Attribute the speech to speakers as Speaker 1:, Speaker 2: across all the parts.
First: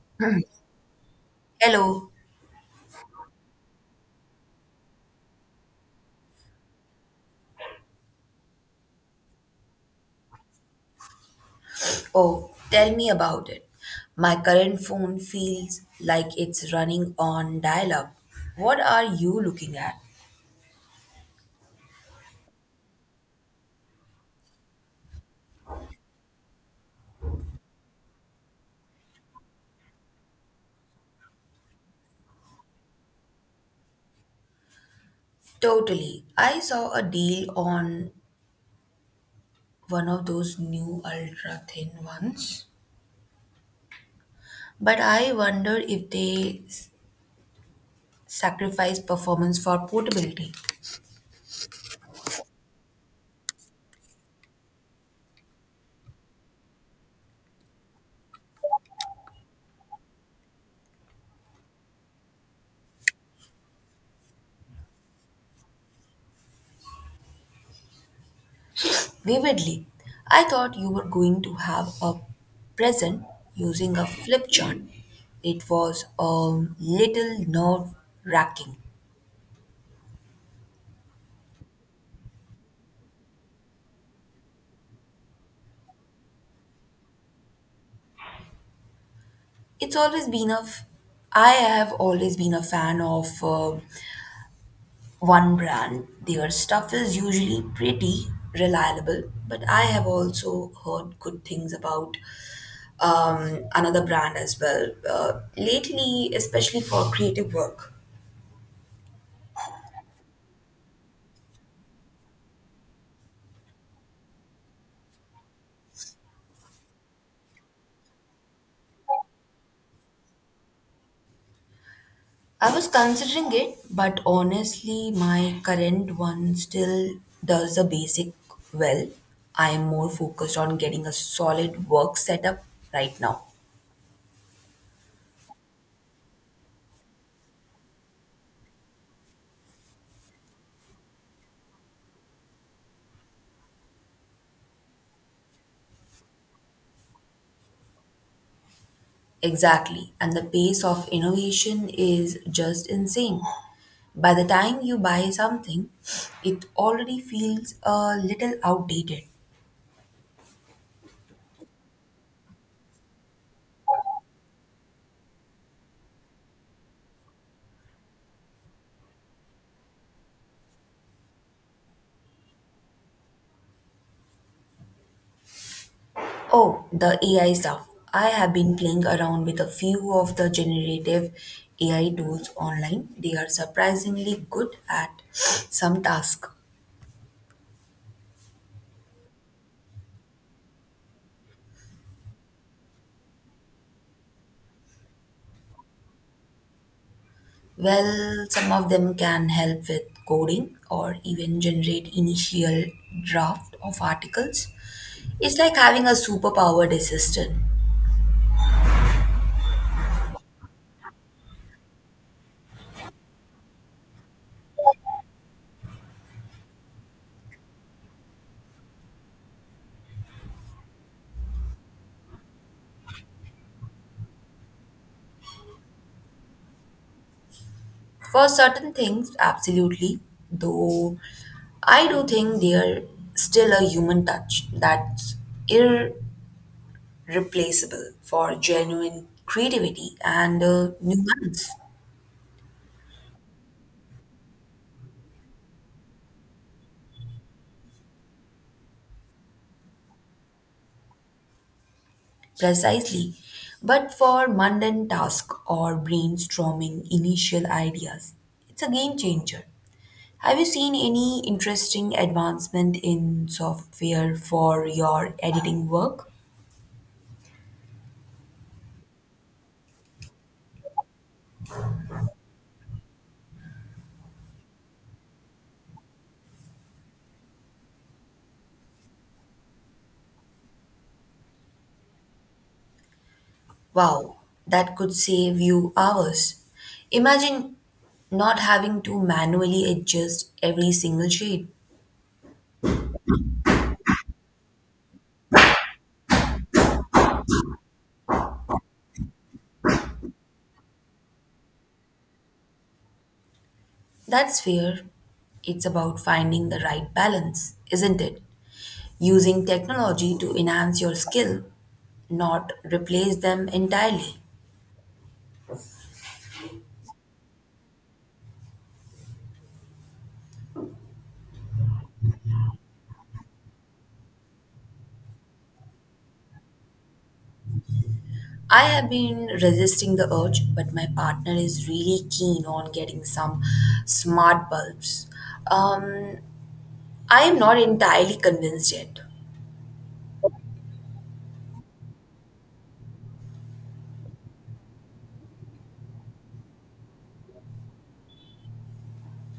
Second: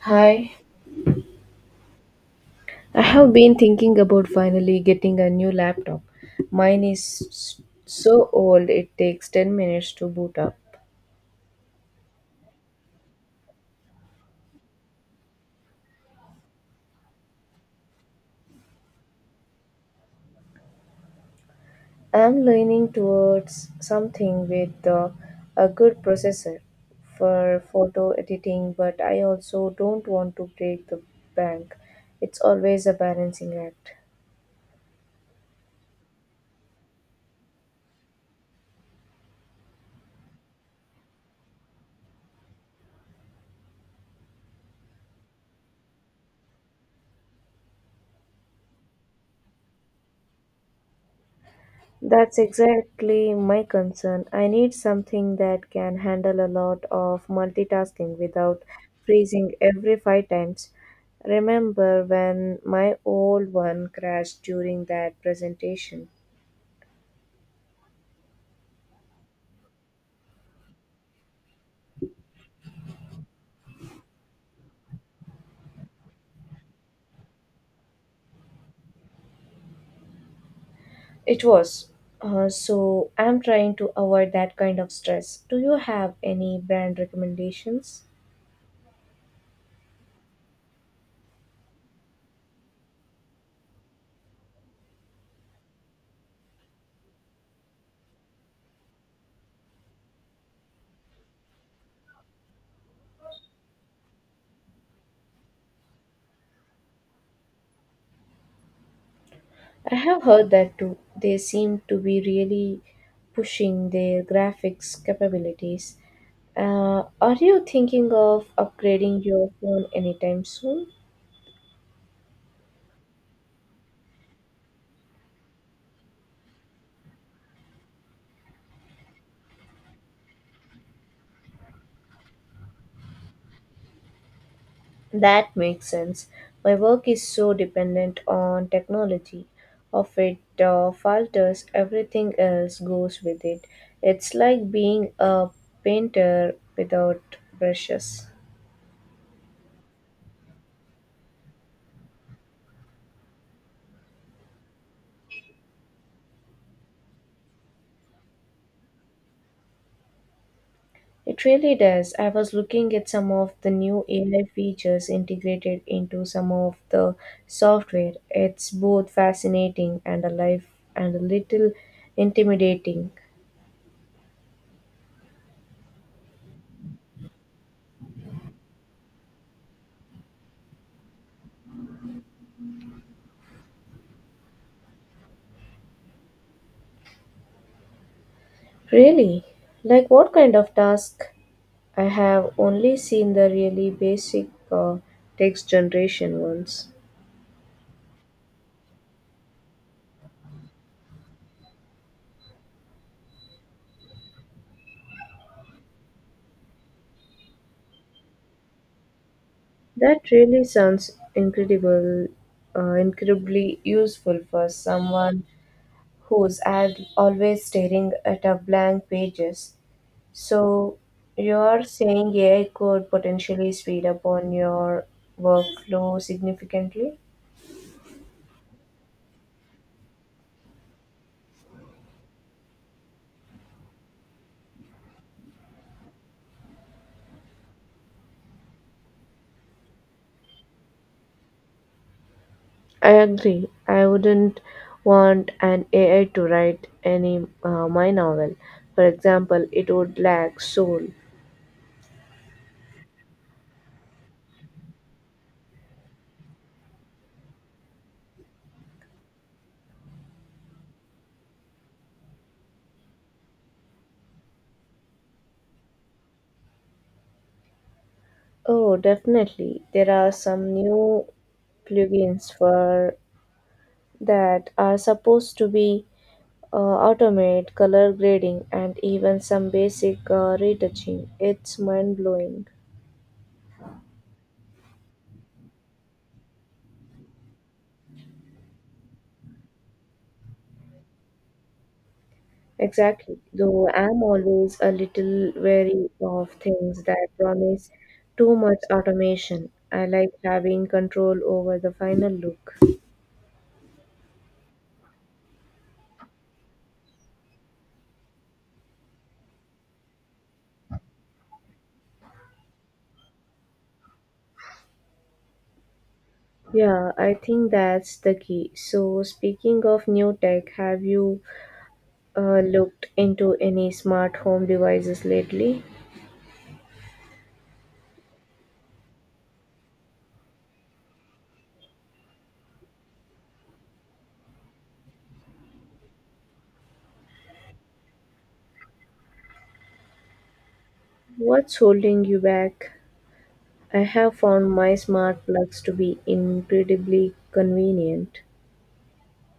Speaker 1: Hi,
Speaker 2: Hello.
Speaker 1: I have been thinking about finally getting a new laptop. Mine is so old it takes 10 minutes to boot up.
Speaker 2: Oh, tell me about it. My current phone feels like it's running on dial up. What are you looking at?
Speaker 1: I'm leaning towards something with a good processor for photo editing, but I also don't want to break the bank. It's always a balancing act.
Speaker 2: Totally. I saw a deal on one of those new ultra thin ones, but I wonder if sacrifice performance for portability.
Speaker 1: That's exactly my concern. I need something that can handle a lot of multitasking without freezing every five times. Remember when my old one crashed during that presentation?
Speaker 2: Vividly, I thought you were going to have a present using a flip chart. It was a little nerve wracking.
Speaker 1: It was. So I'm trying to avoid that kind of stress. Do you have any brand recommendations?
Speaker 2: It's always been a. F- I have always been a fan of one brand. Their stuff is usually pretty reliable, but I have also heard good things about another brand as well. Lately, especially for creative work.
Speaker 1: I have heard that too. They seem to be really pushing their graphics capabilities. Are you thinking of upgrading your phone anytime soon?
Speaker 2: I was considering it, but honestly, my current one still does the basic well. I am more focused on getting a solid work setup right now.
Speaker 1: That makes sense. My work is so dependent on technology. Of it falters, everything else goes with it. It's like being a painter without brushes.
Speaker 2: Exactly. And the pace of innovation is just insane. By the time you buy something, it already feels a little outdated.
Speaker 1: It really does. I was looking at some of the new AI features integrated into some of the software. It's both fascinating and alive and a little intimidating.
Speaker 2: Oh, the AI stuff. I have been playing around with a few of the generative AI tools online. They are surprisingly good at some tasks.
Speaker 1: Really? Like what kind of task? I have only seen the really basic text generation ones.
Speaker 2: Well, some of them can help with coding or even generate initial draft of articles. It's like having a superpowered assistant.
Speaker 1: That really sounds incredible, incredibly useful for someone who's always staring at a blank pages. So you're saying AI could potentially speed up on your workflow significantly?
Speaker 2: For certain things, absolutely. Though I do think there's still a human touch that's irreplaceable for genuine creativity and nuance.
Speaker 1: I agree. I wouldn't want an AI to write any my novel. For example, it would lack soul.
Speaker 2: Precisely, but for mundane tasks or brainstorming initial ideas, it's a game changer. Have you seen any interesting advancement in software for your editing work?
Speaker 1: Oh, definitely. There are some new plugins for that are supposed to be automate color grading and even some basic retouching. It's mind blowing.
Speaker 2: Wow, that could save you hours. Imagine not having to manually adjust every single shade.
Speaker 1: Exactly. Though I'm always a little wary of things that promise too much automation. I like having control over the final look.
Speaker 2: That's fair. It's about finding the right balance, isn't it? Using technology to enhance your skill, not replace them entirely.
Speaker 1: Yeah, I think that's the key. So, speaking of new tech, have you looked into any smart home devices lately?
Speaker 2: I have been resisting the urge, but my partner is really keen on getting some smart bulbs. Um, I am not entirely convinced yet.
Speaker 1: What's holding you back? I have found my smart plugs to be incredibly convenient.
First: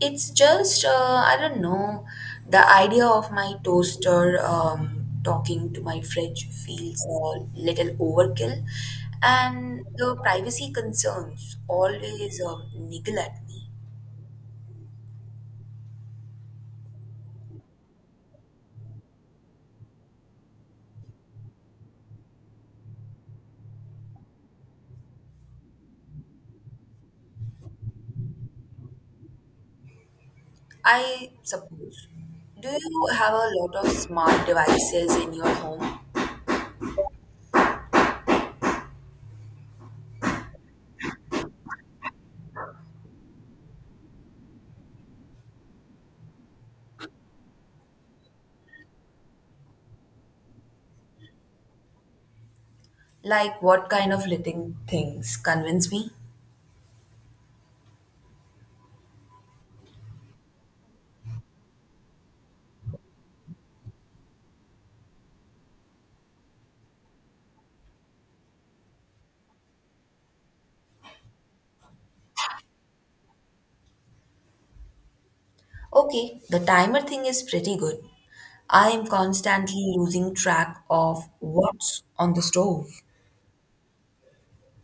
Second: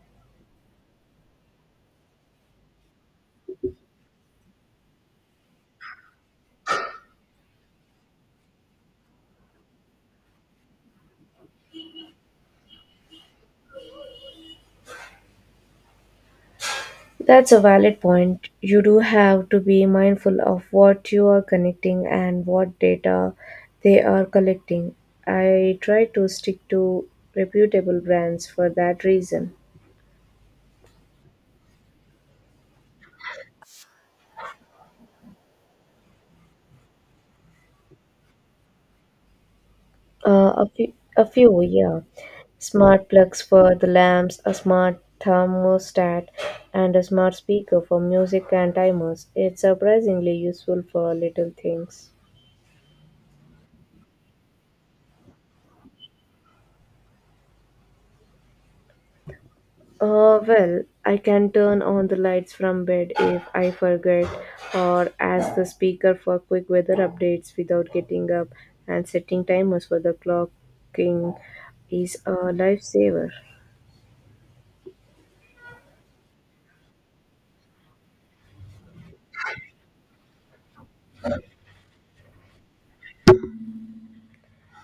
Speaker 2: It's just, I don't know, the idea of my toaster talking to my fridge feels a little overkill, and the privacy concerns always niggle at me.
Speaker 1: That's a valid point. You do have to be mindful of what you are connecting and what data they are collecting. I try to stick to reputable brands for that reason.
Speaker 2: I suppose. Do you have a lot of smart devices in your home?
Speaker 1: A few, yeah. Smart plugs for the lamps, a smart thermostat, and a smart speaker for music and timers. It's surprisingly useful for little things.
Speaker 2: Like what kind of little things convince me?
Speaker 1: Well, I can turn on the lights from bed if I forget or ask the speaker for quick weather updates without getting up, and setting timers for the clocking is a lifesaver.
Speaker 2: Okay, the timer thing is pretty good. I am constantly losing track of what's on the stove.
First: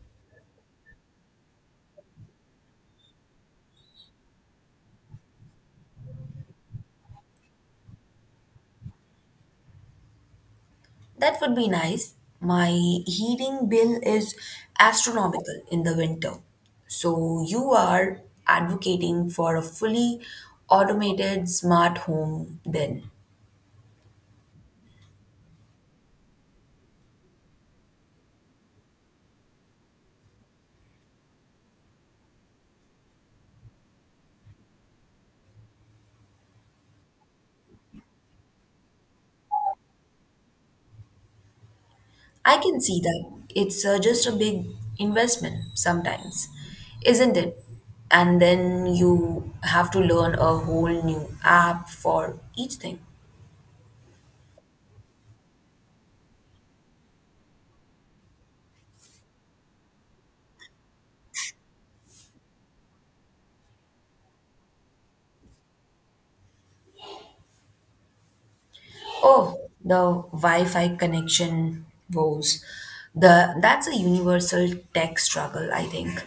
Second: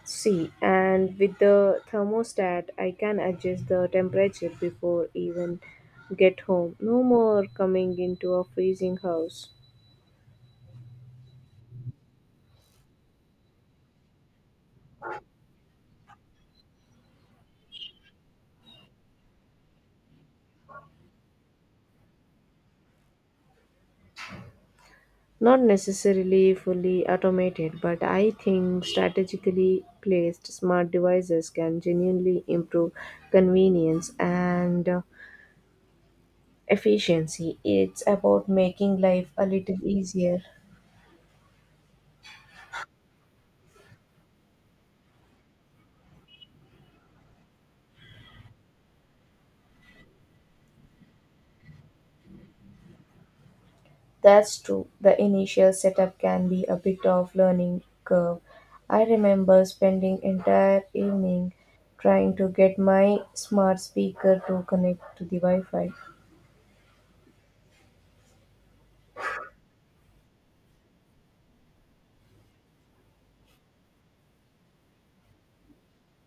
Speaker 1: See, and with the thermostat, I can adjust the temperature before even get home. No more coming into a freezing house.
Speaker 2: That would be nice. My heating bill is astronomical in the winter. So you are advocating for a fully automated smart home then.
Speaker 1: Not necessarily fully automated, but I think strategically placed smart devices can genuinely improve convenience and efficiency. It's about making life a little easier.
Speaker 2: I can see that. It's just a big investment sometimes, isn't it? And then you have to learn a whole new app for each thing.
Speaker 1: That's true. The initial setup can be a bit of learning curve. I remember spending entire evening trying to get my smart speaker to connect to the Wi-Fi.
Speaker 2: Oh, the Wi-Fi connection woes. The That's a universal tech struggle, I think.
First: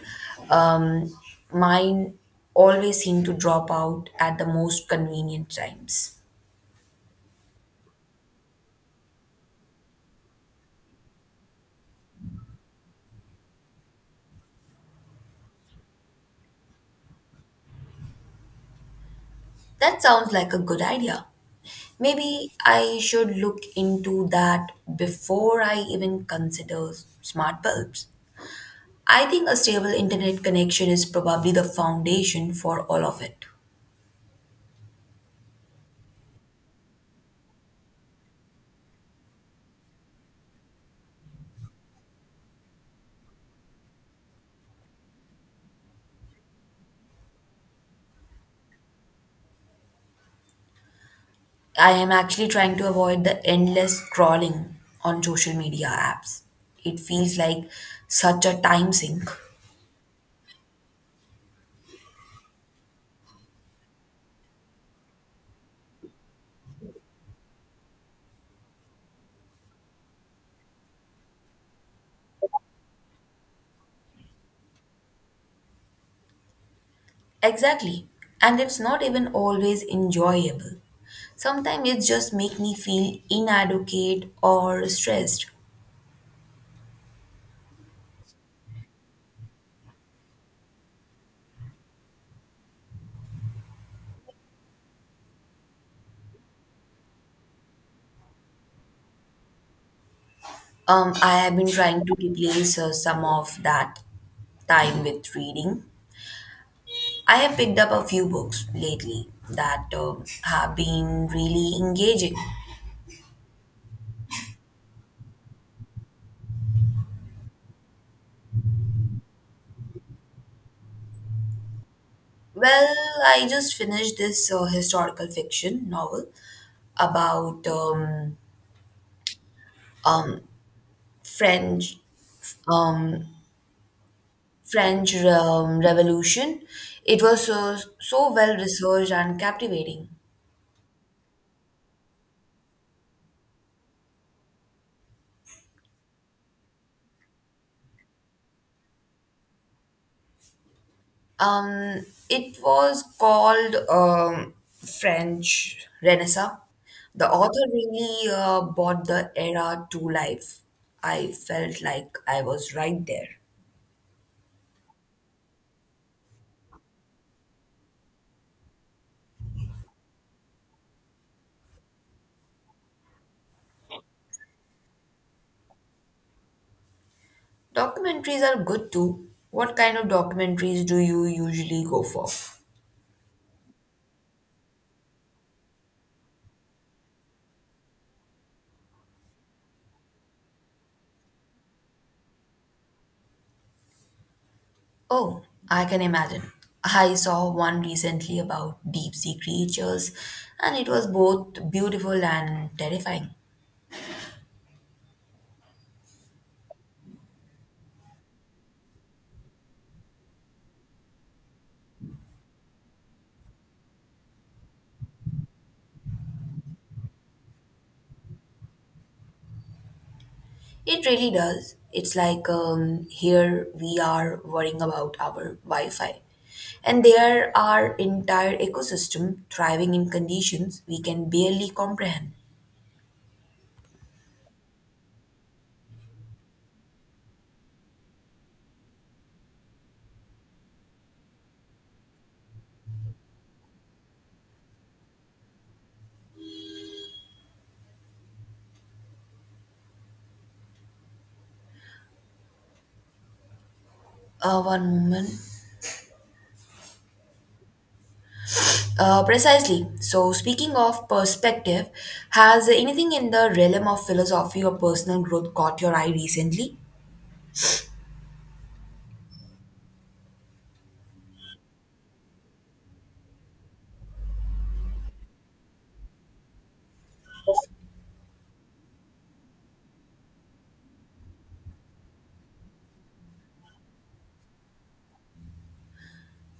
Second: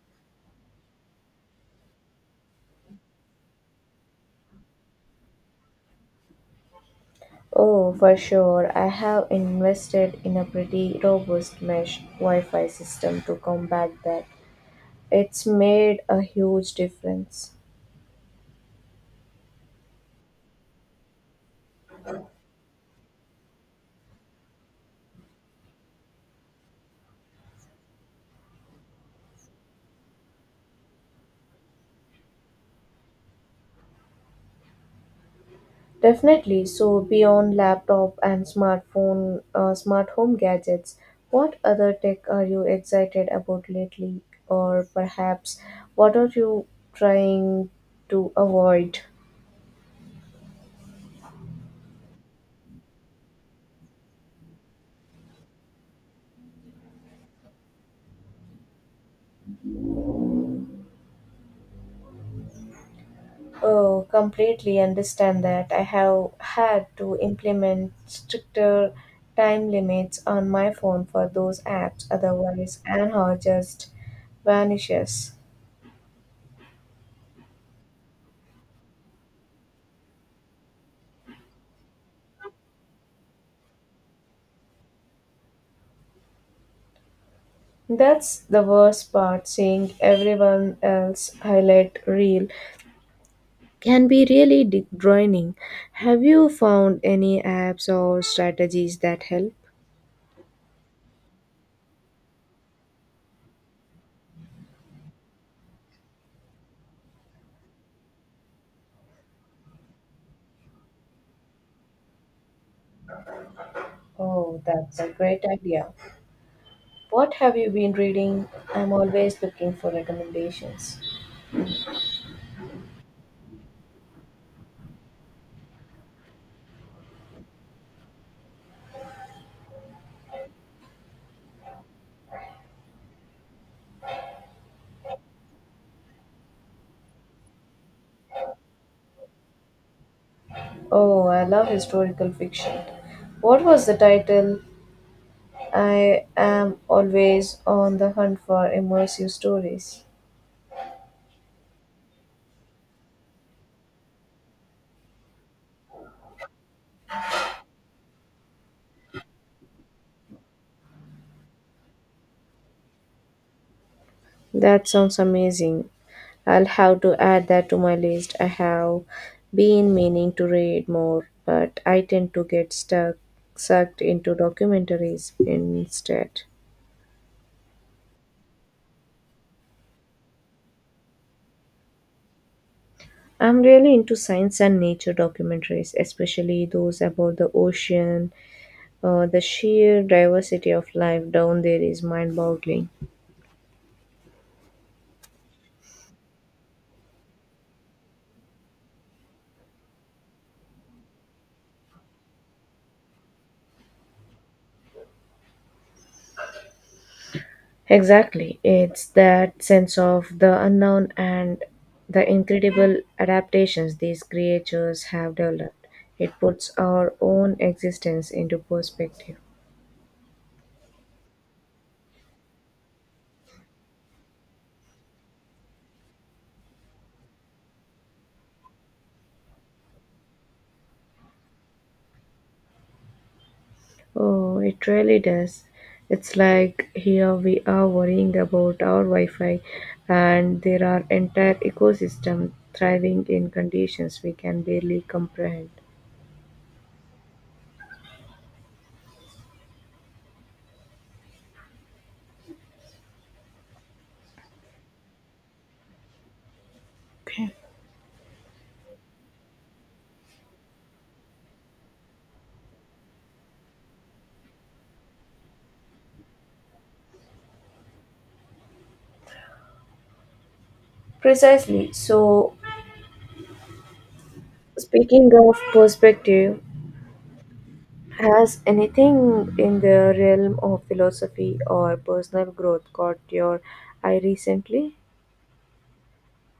Speaker 2: Um, Mine always seem to drop out at the most convenient times.
Speaker 1: Oh, for sure. I have invested in a pretty robust mesh Wi Fi system to combat that. It's made a huge difference.
Speaker 2: That sounds like a good idea. Maybe I should look into that before I even smart bulbs. I think a stable internet connection is probably the foundation for all of it.
Speaker 1: Definitely. So, beyond laptop and smartphone, smart home gadgets, what other tech are you excited about lately? Or perhaps what are you trying to avoid?
Speaker 2: I am actually trying to avoid the endless scrolling on social media apps. It feels like such a time sink.
Speaker 1: Oh, completely understand that. I have had to implement stricter time limits on my phone for those apps, otherwise, Anhor just vanishes.
Speaker 2: Exactly. And it's not even always enjoyable. Sometimes it just make me feel inadequate or stressed.
Speaker 1: That's the worst part, seeing everyone else highlight reel can be really draining. Have you found any apps or strategies that help?
Speaker 2: I have been trying to replace some of that time with reading. I have picked up a few books lately that have been really engaging.
Speaker 1: Oh, that's a great idea. What have you been reading? I'm always looking for recommendations.
Speaker 2: Well, I just finished this historical fiction novel about French um, French Revolution. It was so, so well researched and captivating.
Speaker 1: Oh, I love historical fiction. What was the title? I am always on the hunt for immersive stories.
Speaker 2: It was called French Renaissance. The author really brought the era to life. I felt like I was right there.
Speaker 1: That sounds amazing. I'll have to add that to my list. I have been meaning to read more, but I tend to get stuck sucked into documentaries instead.
Speaker 2: Documentaries are good too. What kind of documentaries do you usually go for?
Speaker 1: I'm really into science and nature documentaries, especially those about the ocean. The sheer diversity of life down there is mind boggling.
Speaker 2: Oh, I can imagine. I saw one recently about deep sea creatures, and it was both beautiful and terrifying.
Speaker 1: Exactly. It's that sense of the unknown and the incredible adaptations these creatures have developed. It puts our own existence into perspective.
Speaker 2: It really does. It's like here we are worrying about our Wi Fi, and there are entire ecosystem thriving in conditions we can barely comprehend.
Speaker 1: Oh, it really does. It's like here we are worrying about our Wi Fi, and there are entire ecosystem thriving in conditions we can barely comprehend.
Speaker 2: One moment.
Speaker 1: Okay.
Speaker 2: Precisely. So, speaking of perspective, has anything in the realm of philosophy or personal growth caught your eye recently?
Speaker 1: Precisely. So, speaking of perspective, has anything in the realm of philosophy or personal growth caught your eye recently?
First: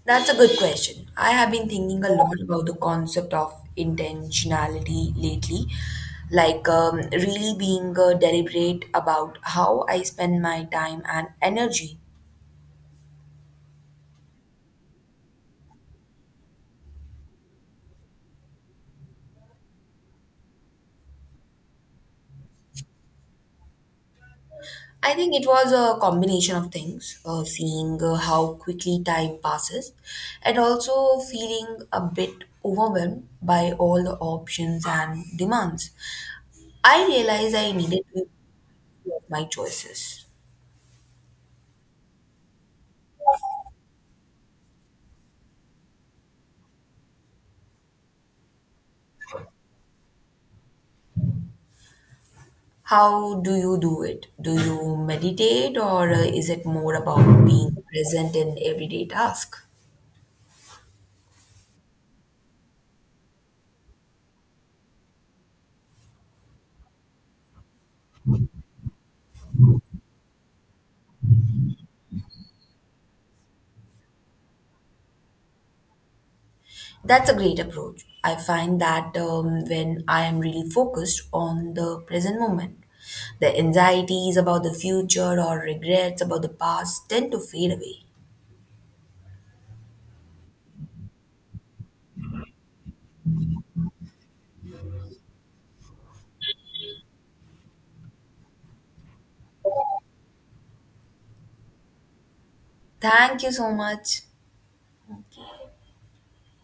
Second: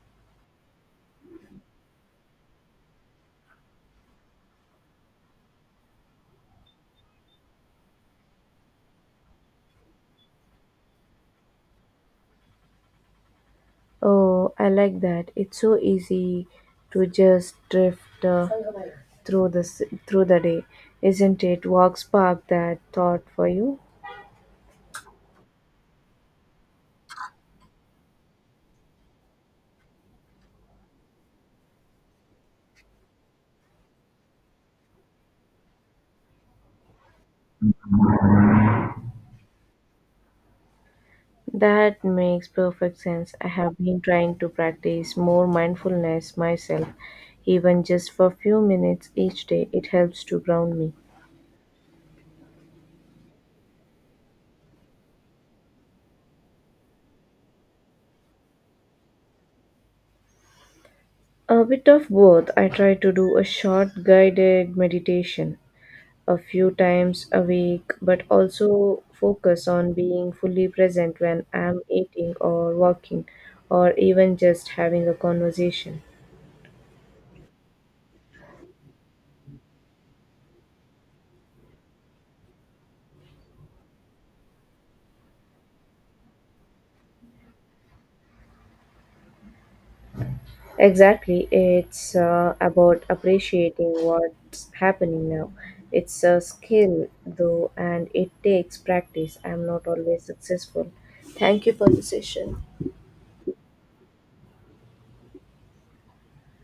Speaker 2: That's a good question. I have been thinking a lot about the concept of intentionality lately, like really being deliberate about how I spend my time and energy.
Speaker 1: Oh, I like that. It's so easy to just drift through through the day, isn't it? Walk spark that thought for you.
Speaker 2: I think it was a combination of things, seeing how quickly time passes, and also feeling a bit overwhelmed by all the options and demands. I realized I needed to improve my choices.
Speaker 1: That makes perfect sense. I have been trying to practice more mindfulness myself, even just for a few minutes each day. It helps to ground me.
Speaker 2: How do you do it? Do you meditate or is it more about being present in everyday task?
Speaker 1: A bit of both. I try to do a short guided meditation a few times a week, but also focus on being fully present when I'm eating or walking or even just having a conversation.
Speaker 2: That's a great approach. I find that when I am really focused on the present moment, the anxieties about the future or regrets about the past tend to fade away.
Speaker 1: Exactly. It's about appreciating what's happening now. It's a skill, though, and it takes practice. I'm not always successful. Thank you for the session.
Speaker 2: Thank you so much.